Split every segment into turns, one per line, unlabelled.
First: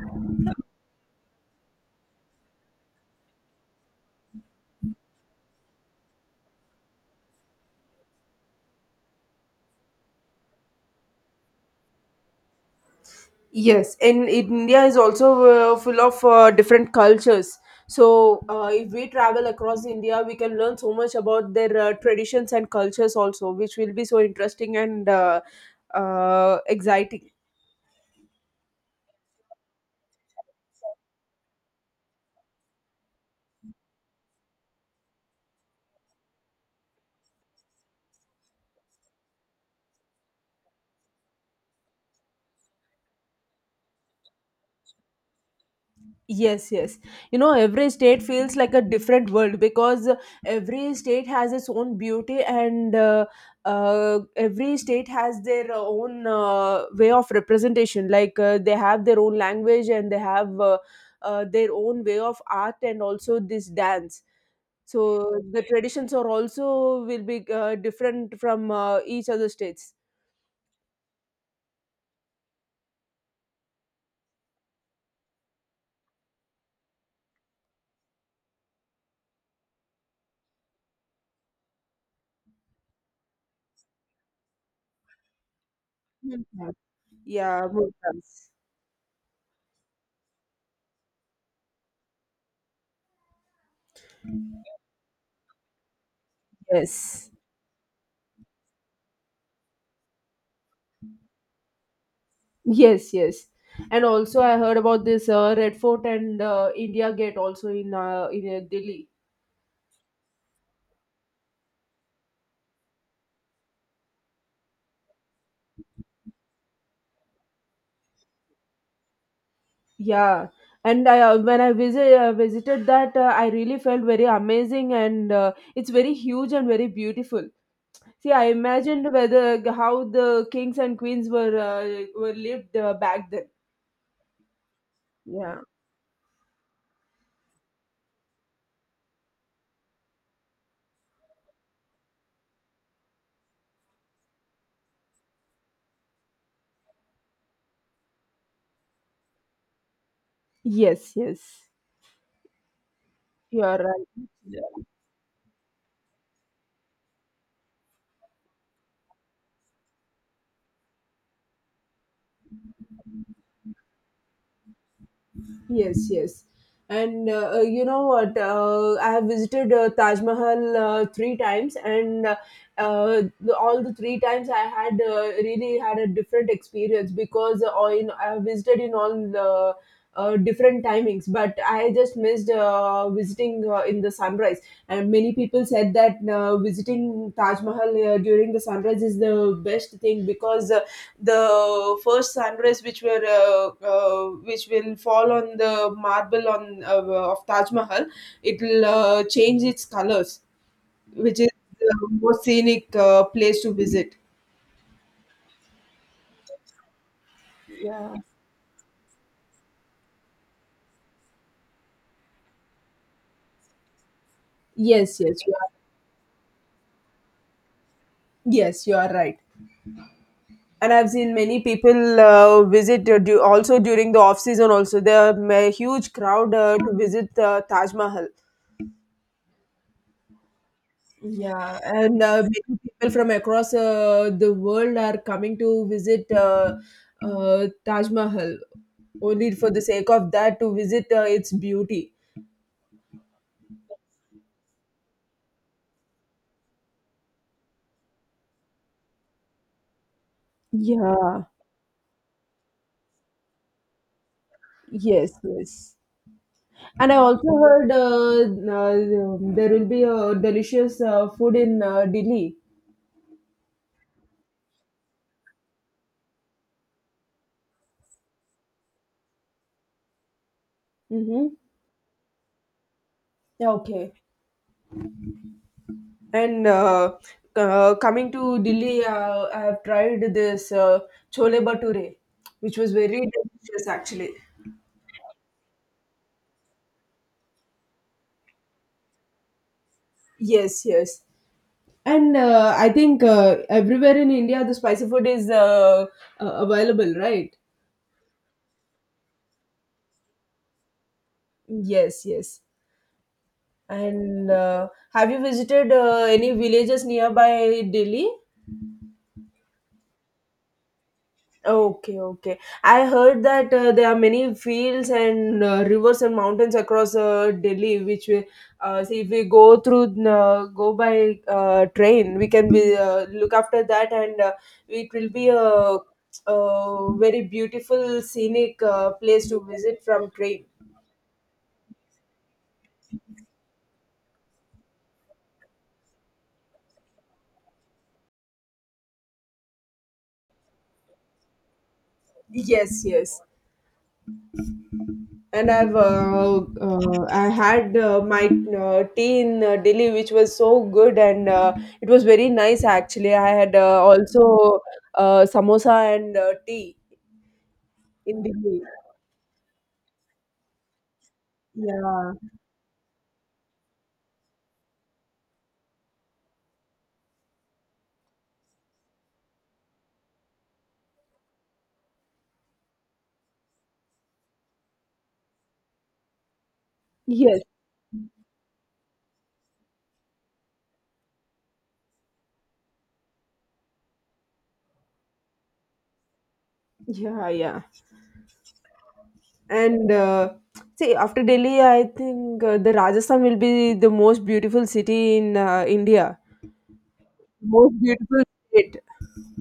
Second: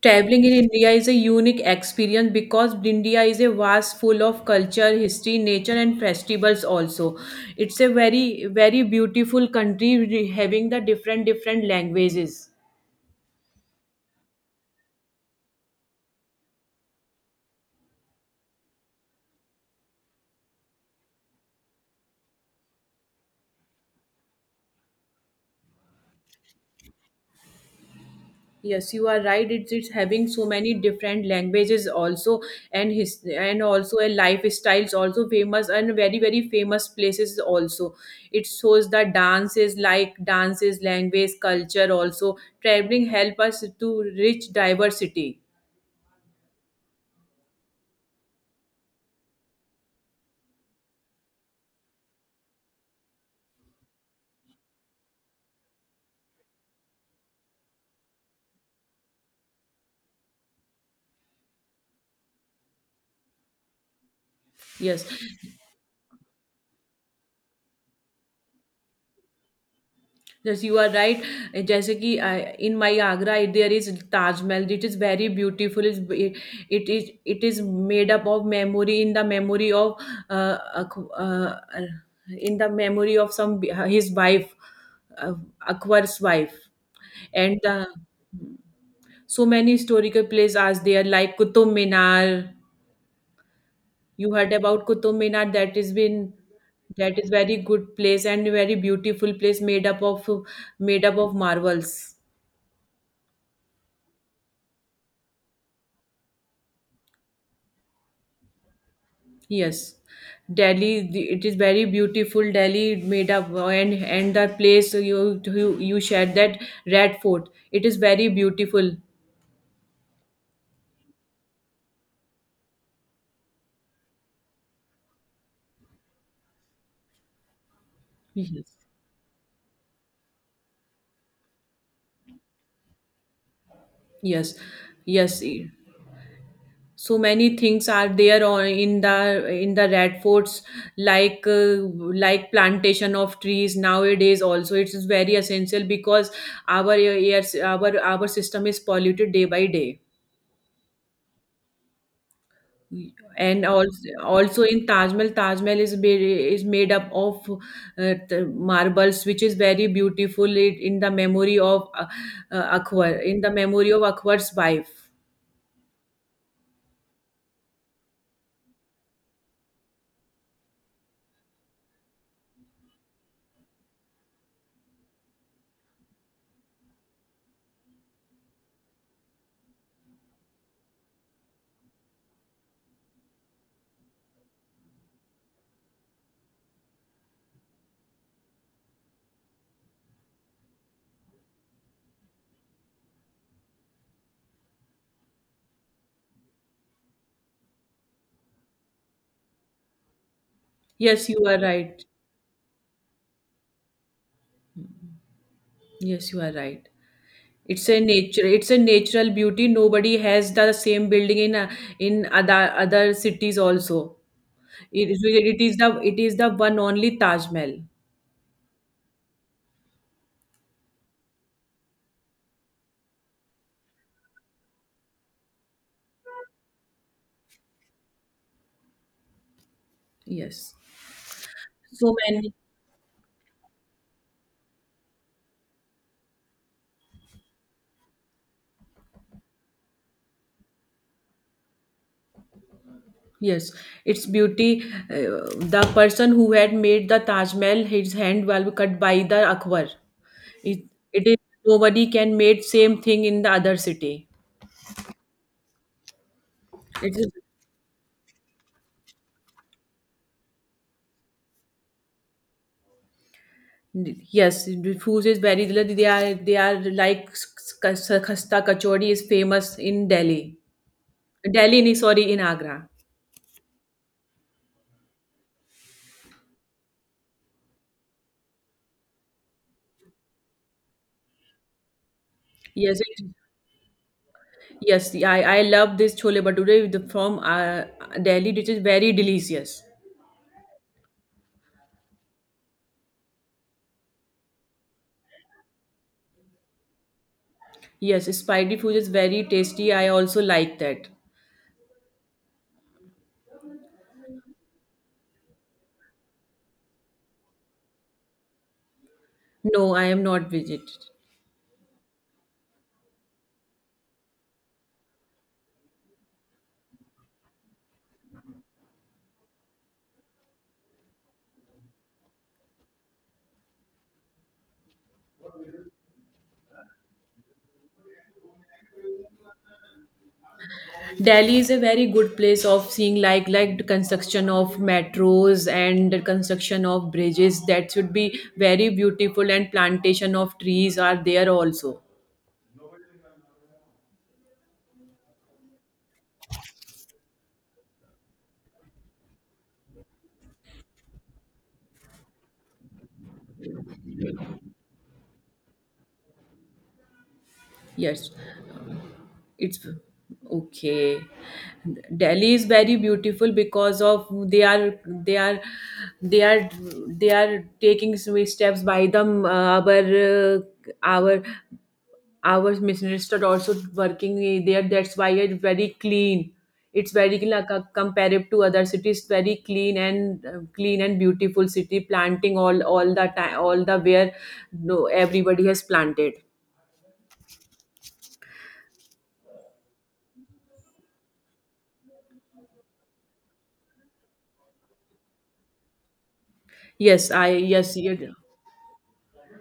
Traveling in India is a unique experience because India is a vast full of culture, history, nature, and festivals. Also, it's a very very beautiful country having the different different languages.
Yes, and India is also full of different cultures. So, if we travel across India, we can learn so much about their traditions and cultures also, which will be so interesting and exciting.
Yes, you are right. It's having so many different languages also, and his and also a lifestyles also famous and very very famous places also. It shows the dances like dances, language, culture also. Traveling help us to reach diversity.
Yes, yes. You know, every state feels like a different world because every state has its own beauty and every state has their own way of representation. Like they have their own language and they have their own way of art and also this dance.
Yes,
So the traditions are also will be different from each other states.
yes, you are right. जैसे कि in my Agra, there is Taj Mahal. It is very beautiful. It, it is made up of memory in the memory of uh, Ak- uh, in the memory of some his wife, uh, Akbar's wife,
Mhm.
and
Yeah,
the
Mumtaz.
so many historical places are there like Qutub Minar. You heard about Qutub Minar that
Yes.
is very good place and very beautiful place made up of marbles.
Yes, yes. And also, I heard about this Red Fort and India Gate also in Delhi.
Yes. Delhi, it is very beautiful. Delhi made up and the place you you shared that Red Fort. It is very beautiful.
Yeah, and I visited that, I really felt very amazing, and it's very huge and very beautiful. See, I
Yes.
imagined whether how the kings and queens were lived back then.
Yes. Yes.
Yeah.
So many things are there on in the red forts like uh, like plantation of trees nowadays also it is very essential because our air our system is polluted day by day,
Yes, yes. You
and
are
also,
right.
also in Taj Mahal is made up of the marbles, which is very beautiful it, in the memory of Akbar, in the memory of Akbar's wife.
Yes, yes. And you know what? I have visited Taj Mahal three times, and all the three times I had really had a different experience because I have visited in all the different timings, but I just missed visiting in the sunrise, and many people said that visiting Taj Mahal during the sunrise is the best thing because the first sunrise which were which will fall on the marble on of Taj Mahal, it will change its colors,
Yes,
which
you
is
are right.
the most scenic place to visit.
Yes, you are right. It's a
Yeah.
nature. It's a natural beauty. Nobody has the same building in other cities also. It
yes
is it is the it is the one only Taj Mahal.
yes you are right, and I've seen many people visit also during the off season. Also, there are a huge crowd to visit Taj Mahal.
Yes.
Yeah,
So
and
many.
many people from across the world are coming to visit Taj Mahal only for the sake of that to visit its beauty.
Yes, its beauty. Uh, the person who had made the Taj Mahal, his hand was cut by the Akbar. It it is
Yeah.
nobody can made same thing in the other city.
Yes. Yes. And I
It is.
also heard there will be a delicious food in Delhi.
Yes, the food is very delicious. They are like s- Khasta kachori is famous in Delhi.
Mm-hmm.
Delhi, nahi, sorry, in Agra.
Yeah, okay. And coming to Delhi, I have tried this chole bhature, which was
Yes,
very
it,
delicious actually.
yes, I love this chole bhature with from Delhi, which is very delicious.
Yes, yes. And I think everywhere in India, the spicy food is available, right?
Yes, spicy food is very tasty. I also like that.
Yes, yes. And have you visited any villages nearby Delhi?
No, I am not vegetarian.
Okay, okay. I heard that there are many fields and rivers and mountains across Delhi, which we see if we go by train, we can be look after that, and it will be a very beautiful scenic place to visit from train.
Delhi is a very good place of seeing like the construction of metros and the construction of bridges that should be very beautiful and plantation of trees are there also.
Yes, yes. And I had my tea in Delhi, which was so good, and it was very nice actually. I had also samosa and tea
Yes,
in Delhi.
it's okay.
Yeah.
Delhi is very beautiful because of they are they are taking some steps by the our our minister also working there, that's why it's very clean, it's very clean,
Yes.
like, compared to other cities very clean and clean and beautiful city, planting all the time all the where, no, everybody has planted.
Yeah. Yeah. And see, after Delhi, I think the Rajasthan will be the most beautiful city in India.
yes i yes
Most
yeah.
beautiful state.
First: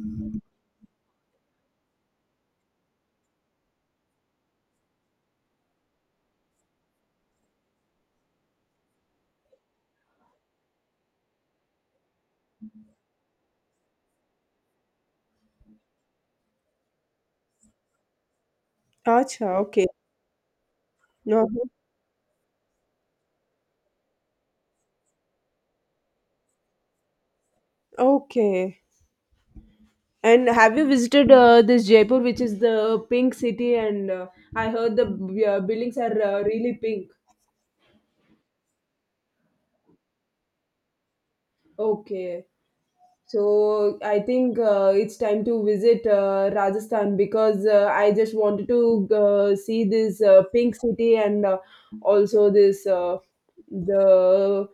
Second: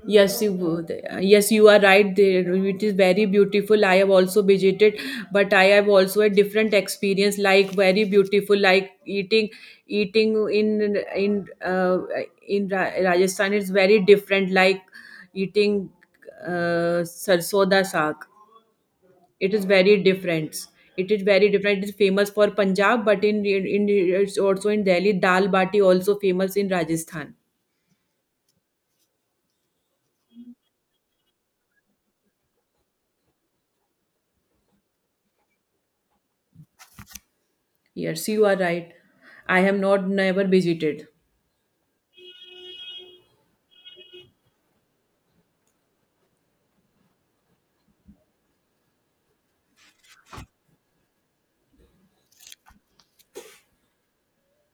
Yes, you would. Yes, you are right there. It is very beautiful. I have also visited, but I have also a different experience. Like very beautiful, like eating in Rajasthan. It's very different. Like eating sarson da saag. It
Acha.
is
Okay.
very different. It is
No.
very different. It is famous for Punjab, but in it's also in Delhi. Dal bati also famous in Rajasthan.
Okay. And have you visited this Jaipur, which is the pink city? And I heard the buildings are really pink.
Yes, you are right. I have not never visited.
Okay, so I think it's time to visit Rajasthan because I just wanted to see this pink city and also this the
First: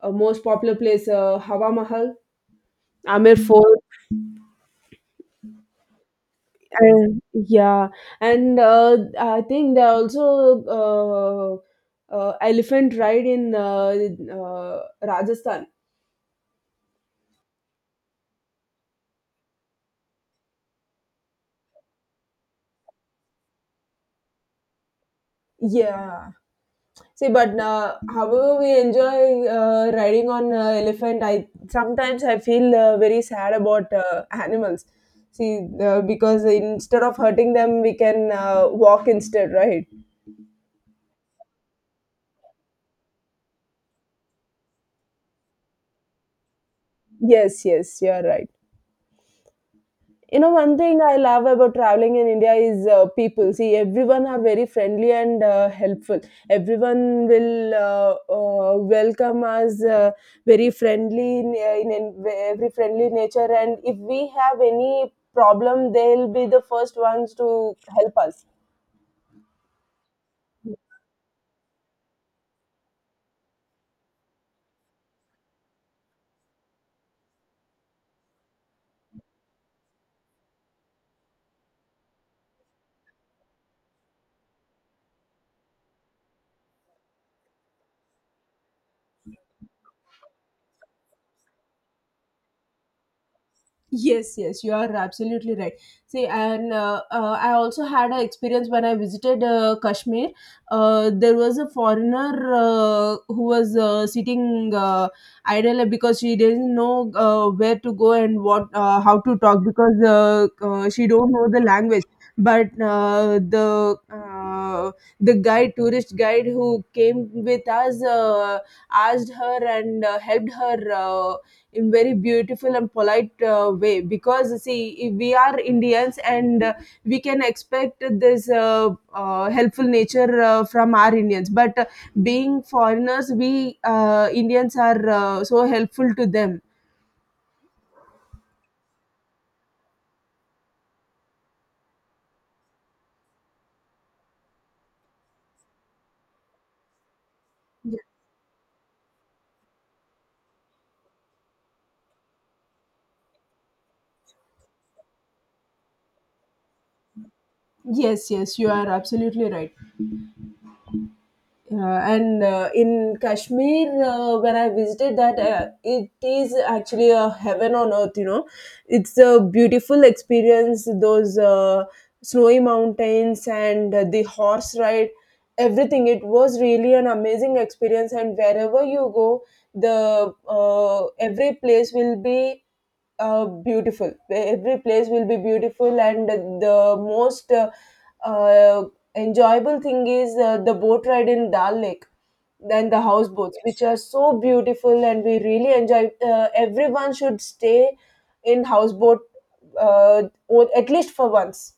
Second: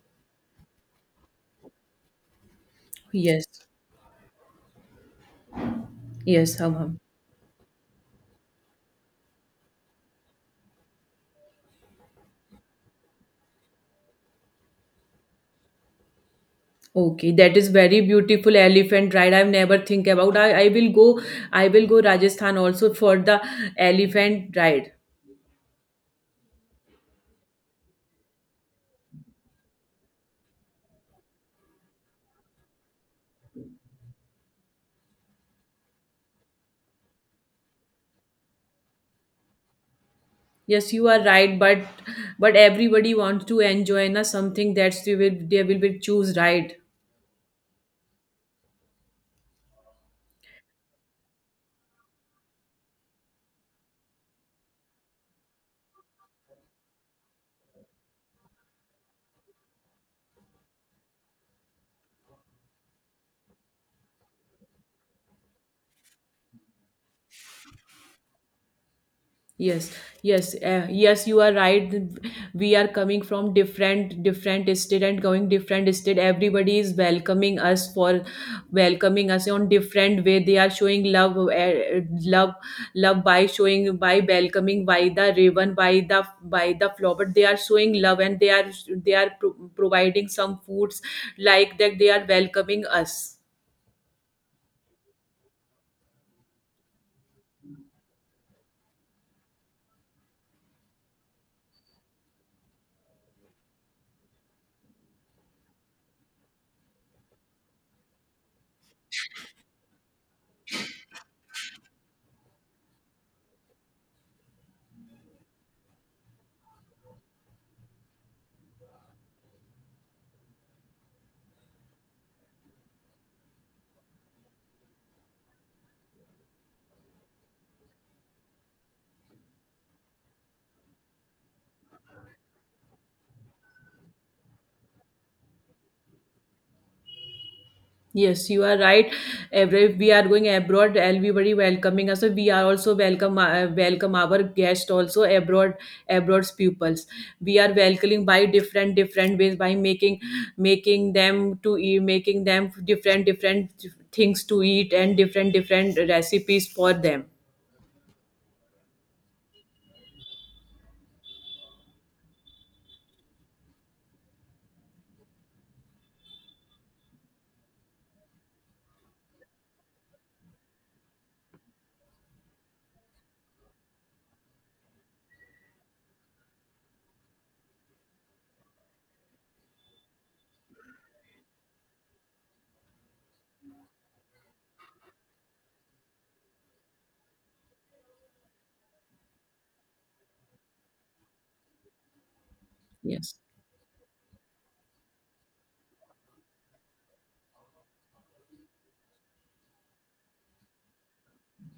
most popular place, Hawa Mahal, Amir
Yes,
Fort.
yes, hum, hum.
And yeah, and I think there are also elephant ride in Rajasthan.
Okay, that is very beautiful elephant ride. I've never think about. I will go. I will go Rajasthan also for the elephant ride.
Yeah. See, but however we enjoy riding on elephant, I sometimes I feel very sad about animals. See, because instead of hurting them, we can walk instead, right?
Yes, you are right, but everybody wants to enjoy na something that's they will be choose ride.
Yes, yes, you are right. You know, one thing I love about traveling in India is people. See, everyone are very friendly and helpful. Everyone will welcome us very friendly in every friendly nature. And if we have any problem, they'll be the first ones to help us.
yes yes, yes, you are right. We are coming from different different state and going different state, everybody is welcoming us on different way. They are showing love love love by showing, by welcoming by the ribbon by the flower, they are showing love, and they are providing some foods, like that they are welcoming us.
Yes, yes, you are absolutely right. See, and I also had an experience when I visited Kashmir. There was a foreigner who was sitting idle because she didn't know where to go and what how to talk because she don't know the language. But the guide, tourist guide who came with us, asked her and helped her in very beautiful and polite way because see if we are indians and we can expect this helpful nature from our indians but being foreigners we indians are so helpful to them.
Yes, you are right. Every we are going abroad, everybody welcoming us. So we are also welcome our guest also abroad, abroad's pupils. We are welcoming by different different ways, by making them to eat, making them different different things to eat and different different recipes for them.
Yes, yes, you are absolutely right. Yeah, and in Kashmir, when I visited that, it is actually a heaven on earth, you know. It's a beautiful experience, those snowy mountains and the horse ride, everything. It was really an amazing experience, and wherever you go, the every place will be beautiful. Every place will be beautiful, and the most uh, enjoyable thing is the boat ride in Dal Lake, then the
Yes.
houseboats, which Yes. are so beautiful, and we really enjoy. Everyone should stay in houseboat, or at least for once.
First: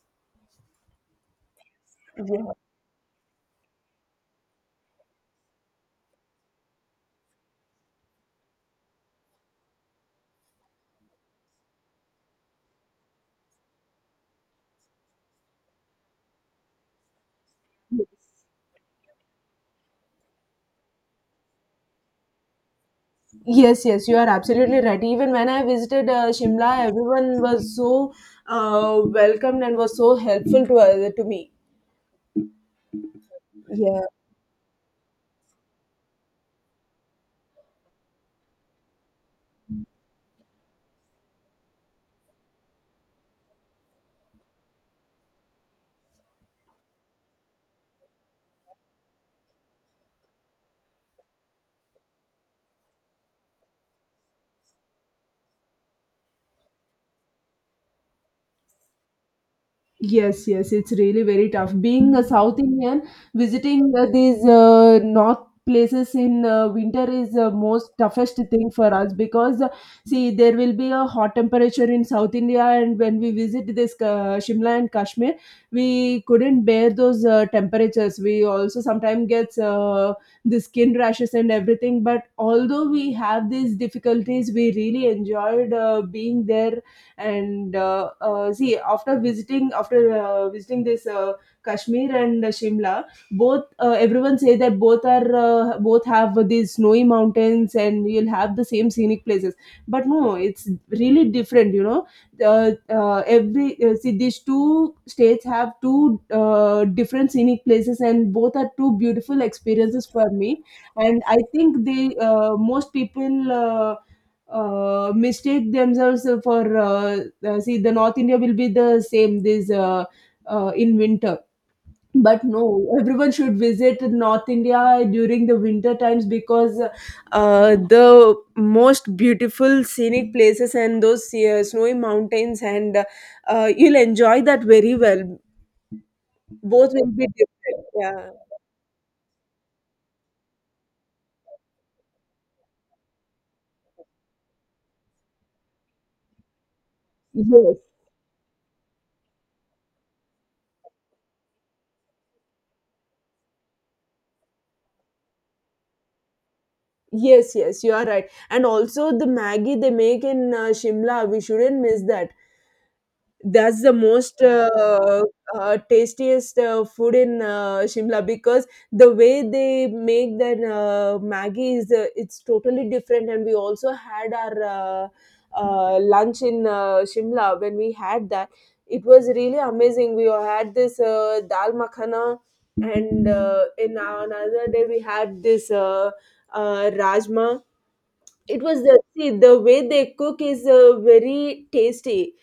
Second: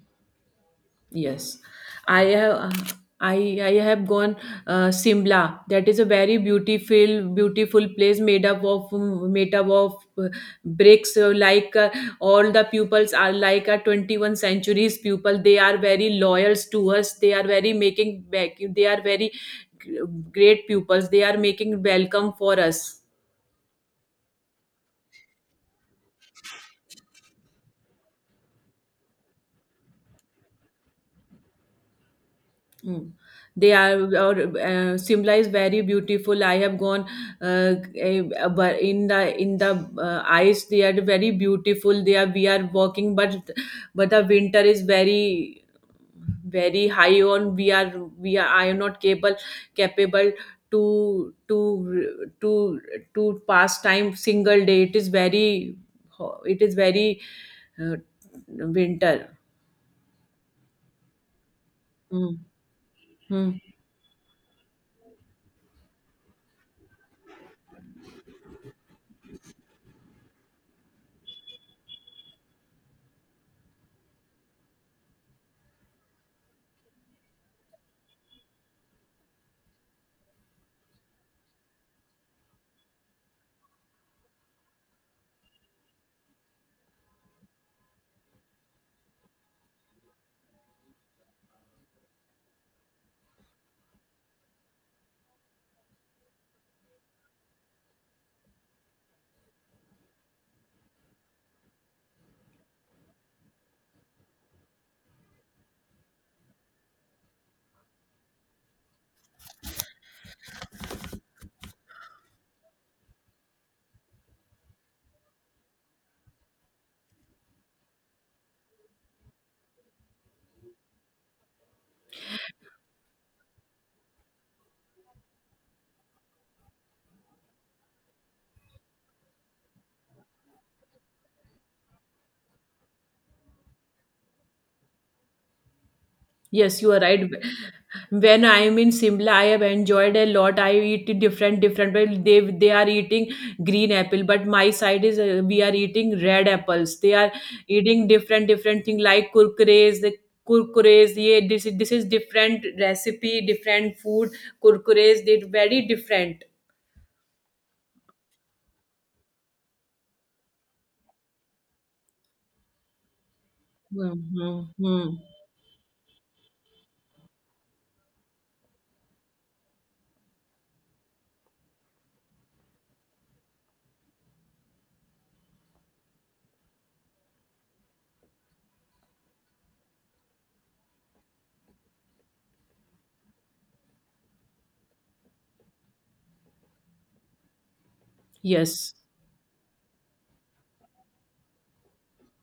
Yes, I
Yeah.
have. I have gone Simla. That is a very beautiful, beautiful place made up of bricks. Like all the pupils are like a 21 centuries pupil. They are very loyals to us. They are very making back. They are very g- great pupils. They are making welcome for us.
Yes, yes, you are absolutely right. Even when I visited Shimla, everyone was so welcomed and was so helpful to me.
Mm. They are,
Yeah.
or Simla is very beautiful. I have gone, uh, eh, but in the ice they are very beautiful. They are We are walking, but the winter is very very high on. We are I am not capable to to to to pass time single day. It is very uh, winter.
Yes, yes, it's really very tough. Being a
Mm.
South Indian,
Mm.
visiting these north places in winter is the most toughest thing for us because see there will be a hot temperature in South India, and when we visit this Shimla and Kashmir, we couldn't bear those temperatures. We also sometimes gets the skin rashes and everything. But although we have these difficulties, we really enjoyed being there, and see after visiting this kashmir and shimla both, everyone say that both are both have these snowy mountains and you'll have the same scenic places, but no, it's really different, you know. Every See, these two states have two different scenic places, and both are two beautiful experiences for me, and I think they most people mistake themselves for see the north india will be the same this in winter, but no, everyone should visit north india during the winter times because the most beautiful scenic places, and those snowy mountains, and you'll enjoy that very well.
Yes,
Both
you are
will be
right.
different. Yeah.
When I am in Simla, I have enjoyed a lot. I eat different, different. Well, they are eating green apple, but my side is we are eating red apples. They are
yes
eating different, different thing like kurkures. The kurkures, yeah, this is different recipe, different food. Kurkures, they very different.
yes yes you are right and also the maggie they make in shimla we shouldn't miss that. That's the
Hmm,
most
hmm, hmm.
tastiest food in Shimla, because the way they make that Maggi is it's totally different. And we also had our lunch in Shimla when we had that. It was really amazing. We had this dal makhana, and another day we had this rajma. It was
Yes.
the see the way they cook is very tasty,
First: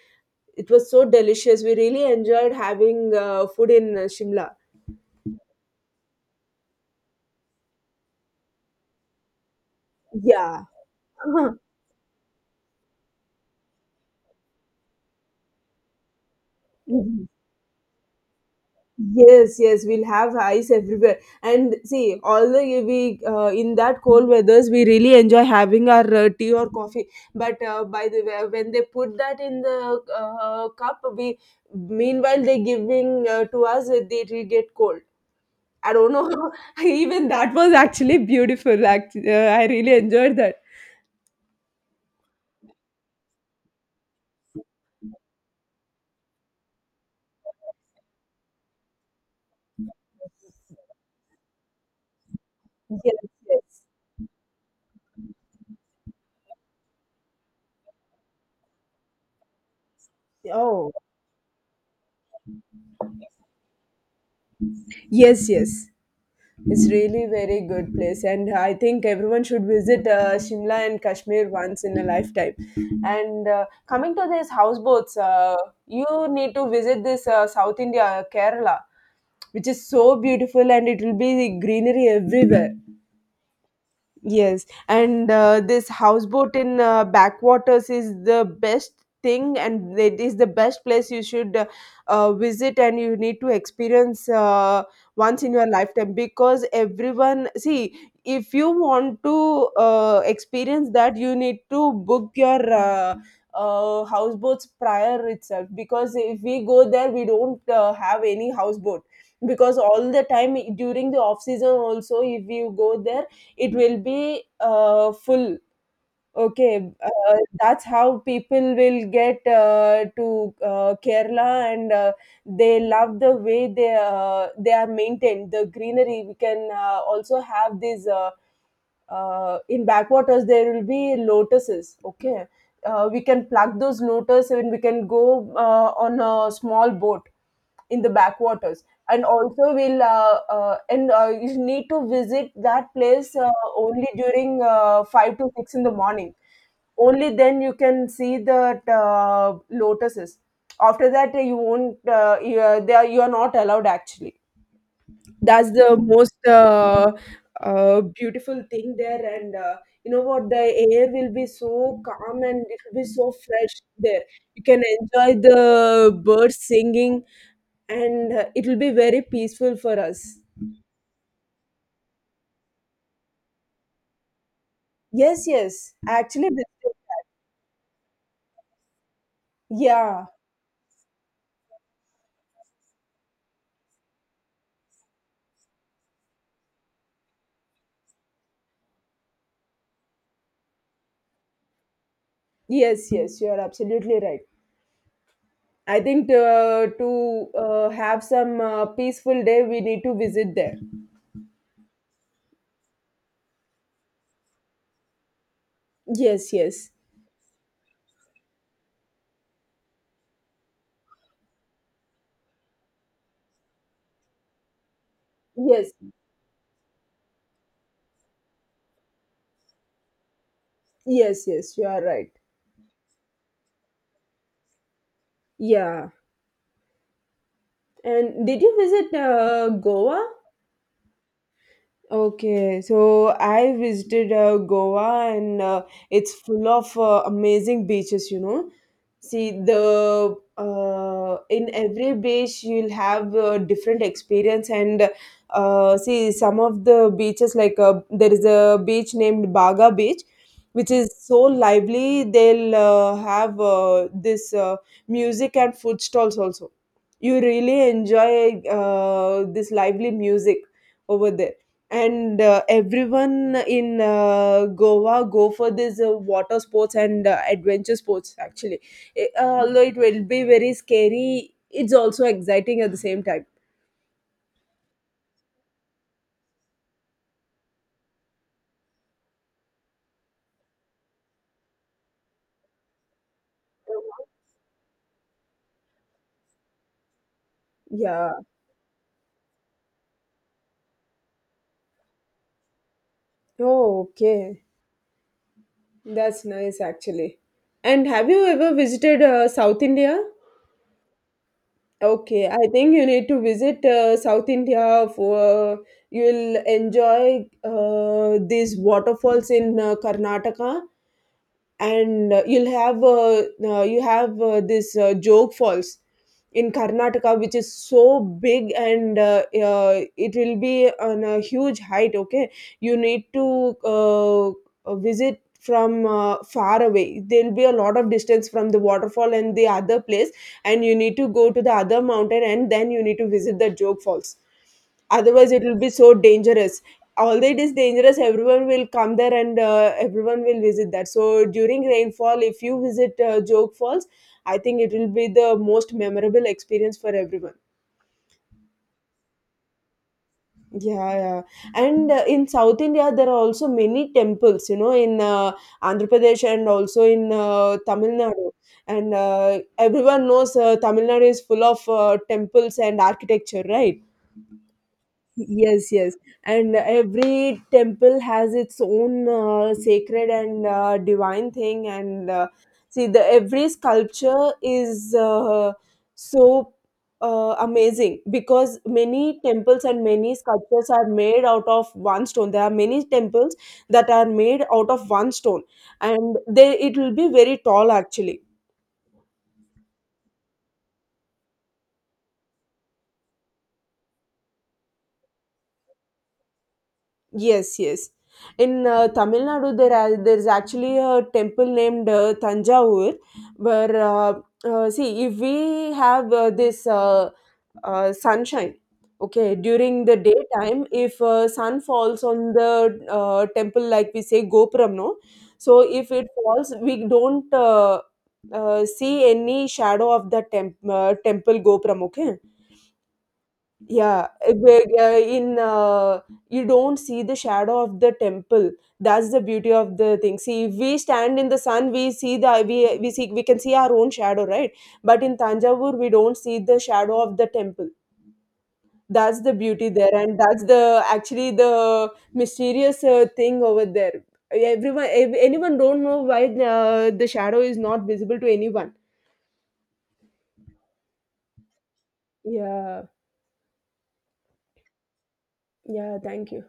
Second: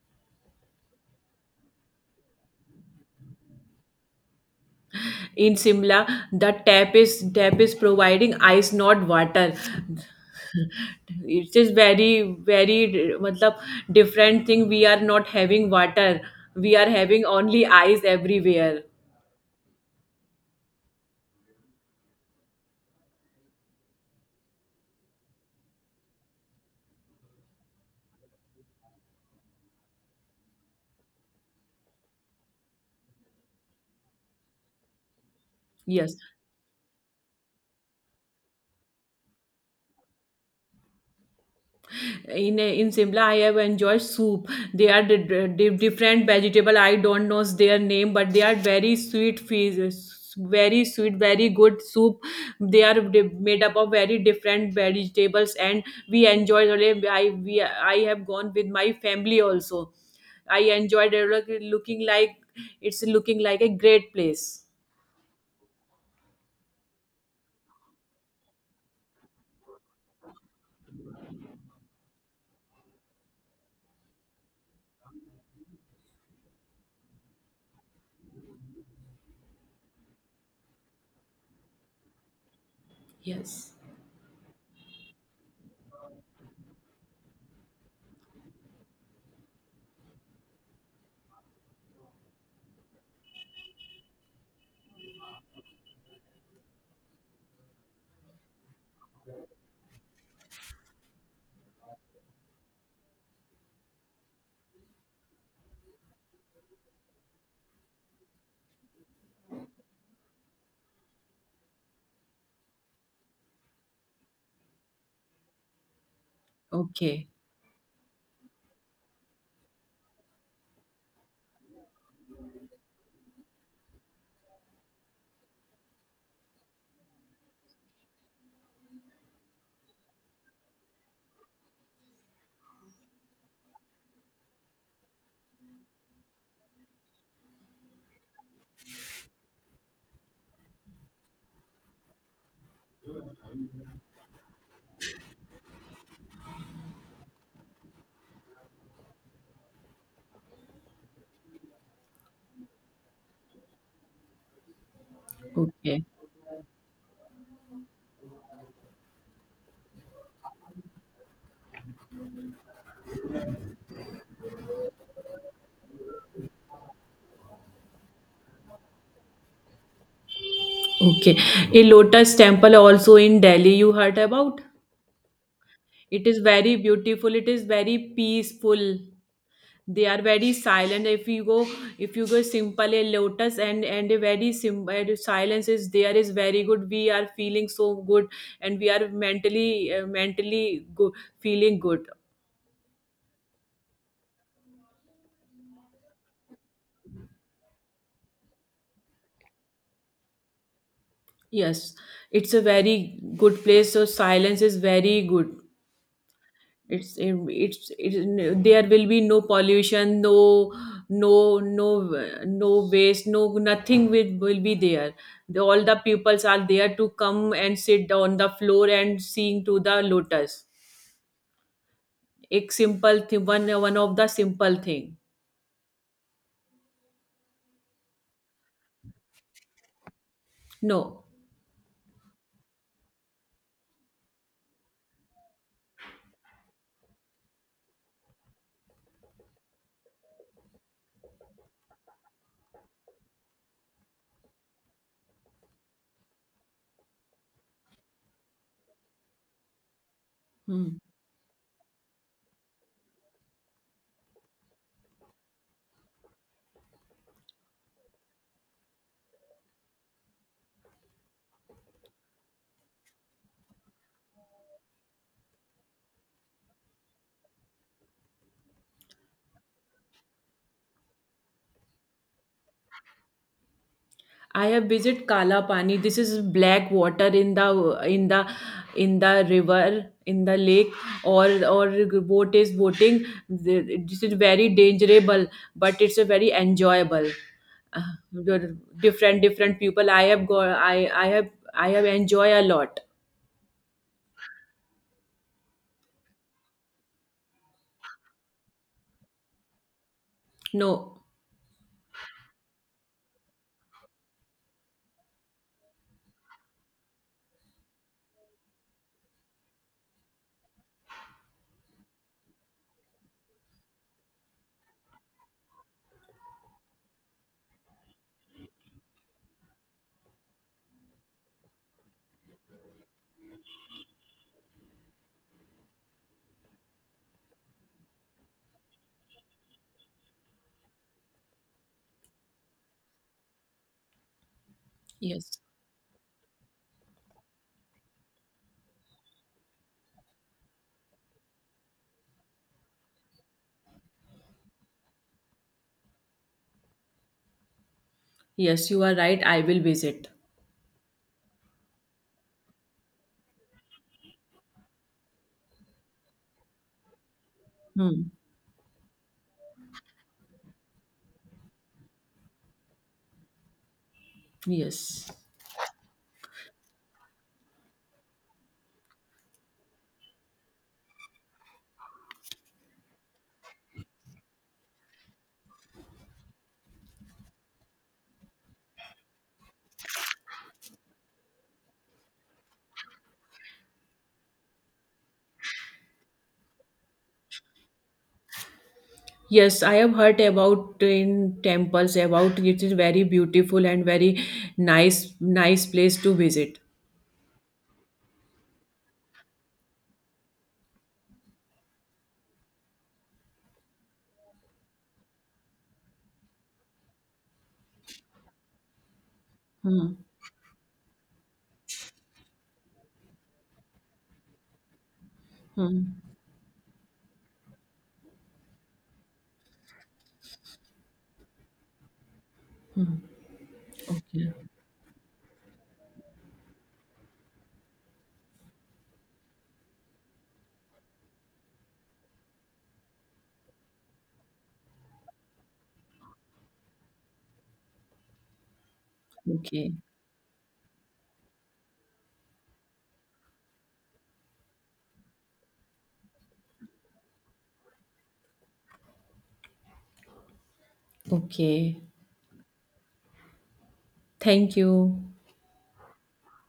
it was so delicious. We really enjoyed having food in Shimla.
In Simla, the tap is providing ice, not water.
Yeah. Uh-huh.
It is very very matlab, different thing. We are not having water. We are
Mhm.
having only ice everywhere.
Yes, yes, we'll have ice everywhere. And see, although we in that cold weathers, we really enjoy having our tea or coffee. But by the way, when they put that in the cup, we meanwhile they giving to us, it will get cold. I don't
Yes.
know. Even that was actually beautiful. Actually, I really enjoyed that.
In Simla, I have enjoyed soup. They are different vegetable. I don't know their name, but they are very sweet fish. Very sweet, very good soup. They are
Yes,
made up
yes.
of very different vegetables, and we enjoyed. I have gone with my family also. I
Oh.
enjoyed it. Look- Looking like it's looking like a great place.
Yes, yes. It's really very good place, and I think everyone should visit Shimla and Kashmir once in a lifetime. And coming to these houseboats, you need to visit this South India, Kerala, which is so beautiful and it will be greenery everywhere.
Yes.
Yes, and this houseboat in backwaters is the best thing, and it is the best place you should visit, and you need to experience once in your lifetime because everyone see if you want to experience that, you need to book your houseboats prior itself, because if we go there, we don't have any houseboat, because all the time during the off season also, if you go there, it will be full. Okay.
Okay.
That's how people will get to Kerala, and they love the way they are maintained the greenery. We can also have these in backwaters there will be lotuses. Okay. We can pluck those lotuses, and we can go on a small boat in the backwaters. And also we'll uh, uh, and uh, you need to visit that place only during 5 to 6 in the morning. Only then you can see the lotuses. After that, you won't you, they are, you are not allowed, actually. That's the
Okay.
most beautiful thing there. And you know what, the air will be so calm and it will be so fresh there. You can enjoy the birds singing, and it will be very peaceful for us.
Okay. A lotus temple also in Delhi. You heard about?
Yes, yes,
It is
actually.
very beautiful. It is very peaceful. They are
Yeah.
very silent. If you go simple a lotus and a very simple silence is very good. We are feeling so good, and we are mentally good, feeling good.
Yes, yes, you are absolutely right. I think, to have some peaceful day, we need to visit there.
Yes, it's a very good place. So silence is very good.
Yes, yes.
There will be no pollution, no, no, no, no waste, no nothing will be there. All
Yes,
the pupils are there to come and sit on the floor and sing to the lotus.
yes. Yes, you are right.
एक simple thing, one of the simple thing.
Yeah. And did you visit Goa?
No.
Okay, so I visited Goa, and it's full of amazing beaches. See, the in every beach you'll have a different experience, and see some of the beaches, like there is a beach named Baga Beach, which
Hmm.
is so lively. They'll have this music and food stalls also. You really enjoy this lively music over there. And everyone in Goa go for this water sports and adventure sports, actually. Although it will be very scary, it's also exciting at the same time.
I have visited Kalapani. This is black water in the river in the lake, or boat is boating. This is very dangerable, but it's a very enjoyable. Uh,
Yeah.
the different different people. I have go. I have enjoy a lot.
Oh, okay. That's nice, actually. And have you ever visited South India?
No.
Okay, I think you need to visit South India, for you'll enjoy these waterfalls in Karnataka. And you have this Joke Falls in Karnataka, which is so big, and it will be on a huge height. Okay, you need to visit from far away. There will be a lot of distance from the waterfall and the other place, and you need to go to the other mountain, and then you need to visit the Joke Falls, otherwise
Yes.
it will be so dangerous. Although it is dangerous, everyone will come there, and everyone will visit that. So during rainfall, if you visit Joke Falls, I think it will be the most memorable experience for everyone.
Yes, you are right. I will visit.
Yeah, yeah. And in South India, there are also many temples, you know, in Andhra Pradesh, and also in Tamil
Hmm.
Nadu. And everyone knows Tamil Nadu is full of temples and architecture, right?
Yes.
Yes, yes. And every temple has its own sacred and divine thing. And see, the every sculpture is so amazing, because many temples and many sculptures are made out of one stone. There are many temples that are made out of one stone, and they it will be very tall, actually.
Yes, I have heard about in temples about it is very beautiful and very nice place to visit.
Yes, yes. In Tamil Nadu, there's actually a temple named Tanjavur, where see if we have this sunshine, okay, during
Hmm.
the daytime, if sun falls on the temple, like we say Gopuram, no. So if it
Hmm.
falls, we don't see any shadow of the temple Gopuram, okay. Yeah,
Okay.
where in you don't see the shadow of the temple. That's the beauty of the thing. See, if we stand in the sun, we see the we see we can see our own shadow, right? But in Tanjavur, we don't see the shadow of the temple. That's the beauty
Okay.
there, and that's the actually the mysterious thing over there. Anyone don't know why the shadow is not visible to anyone.
Okay.
Yeah,
Thank you.
yeah. Thank you.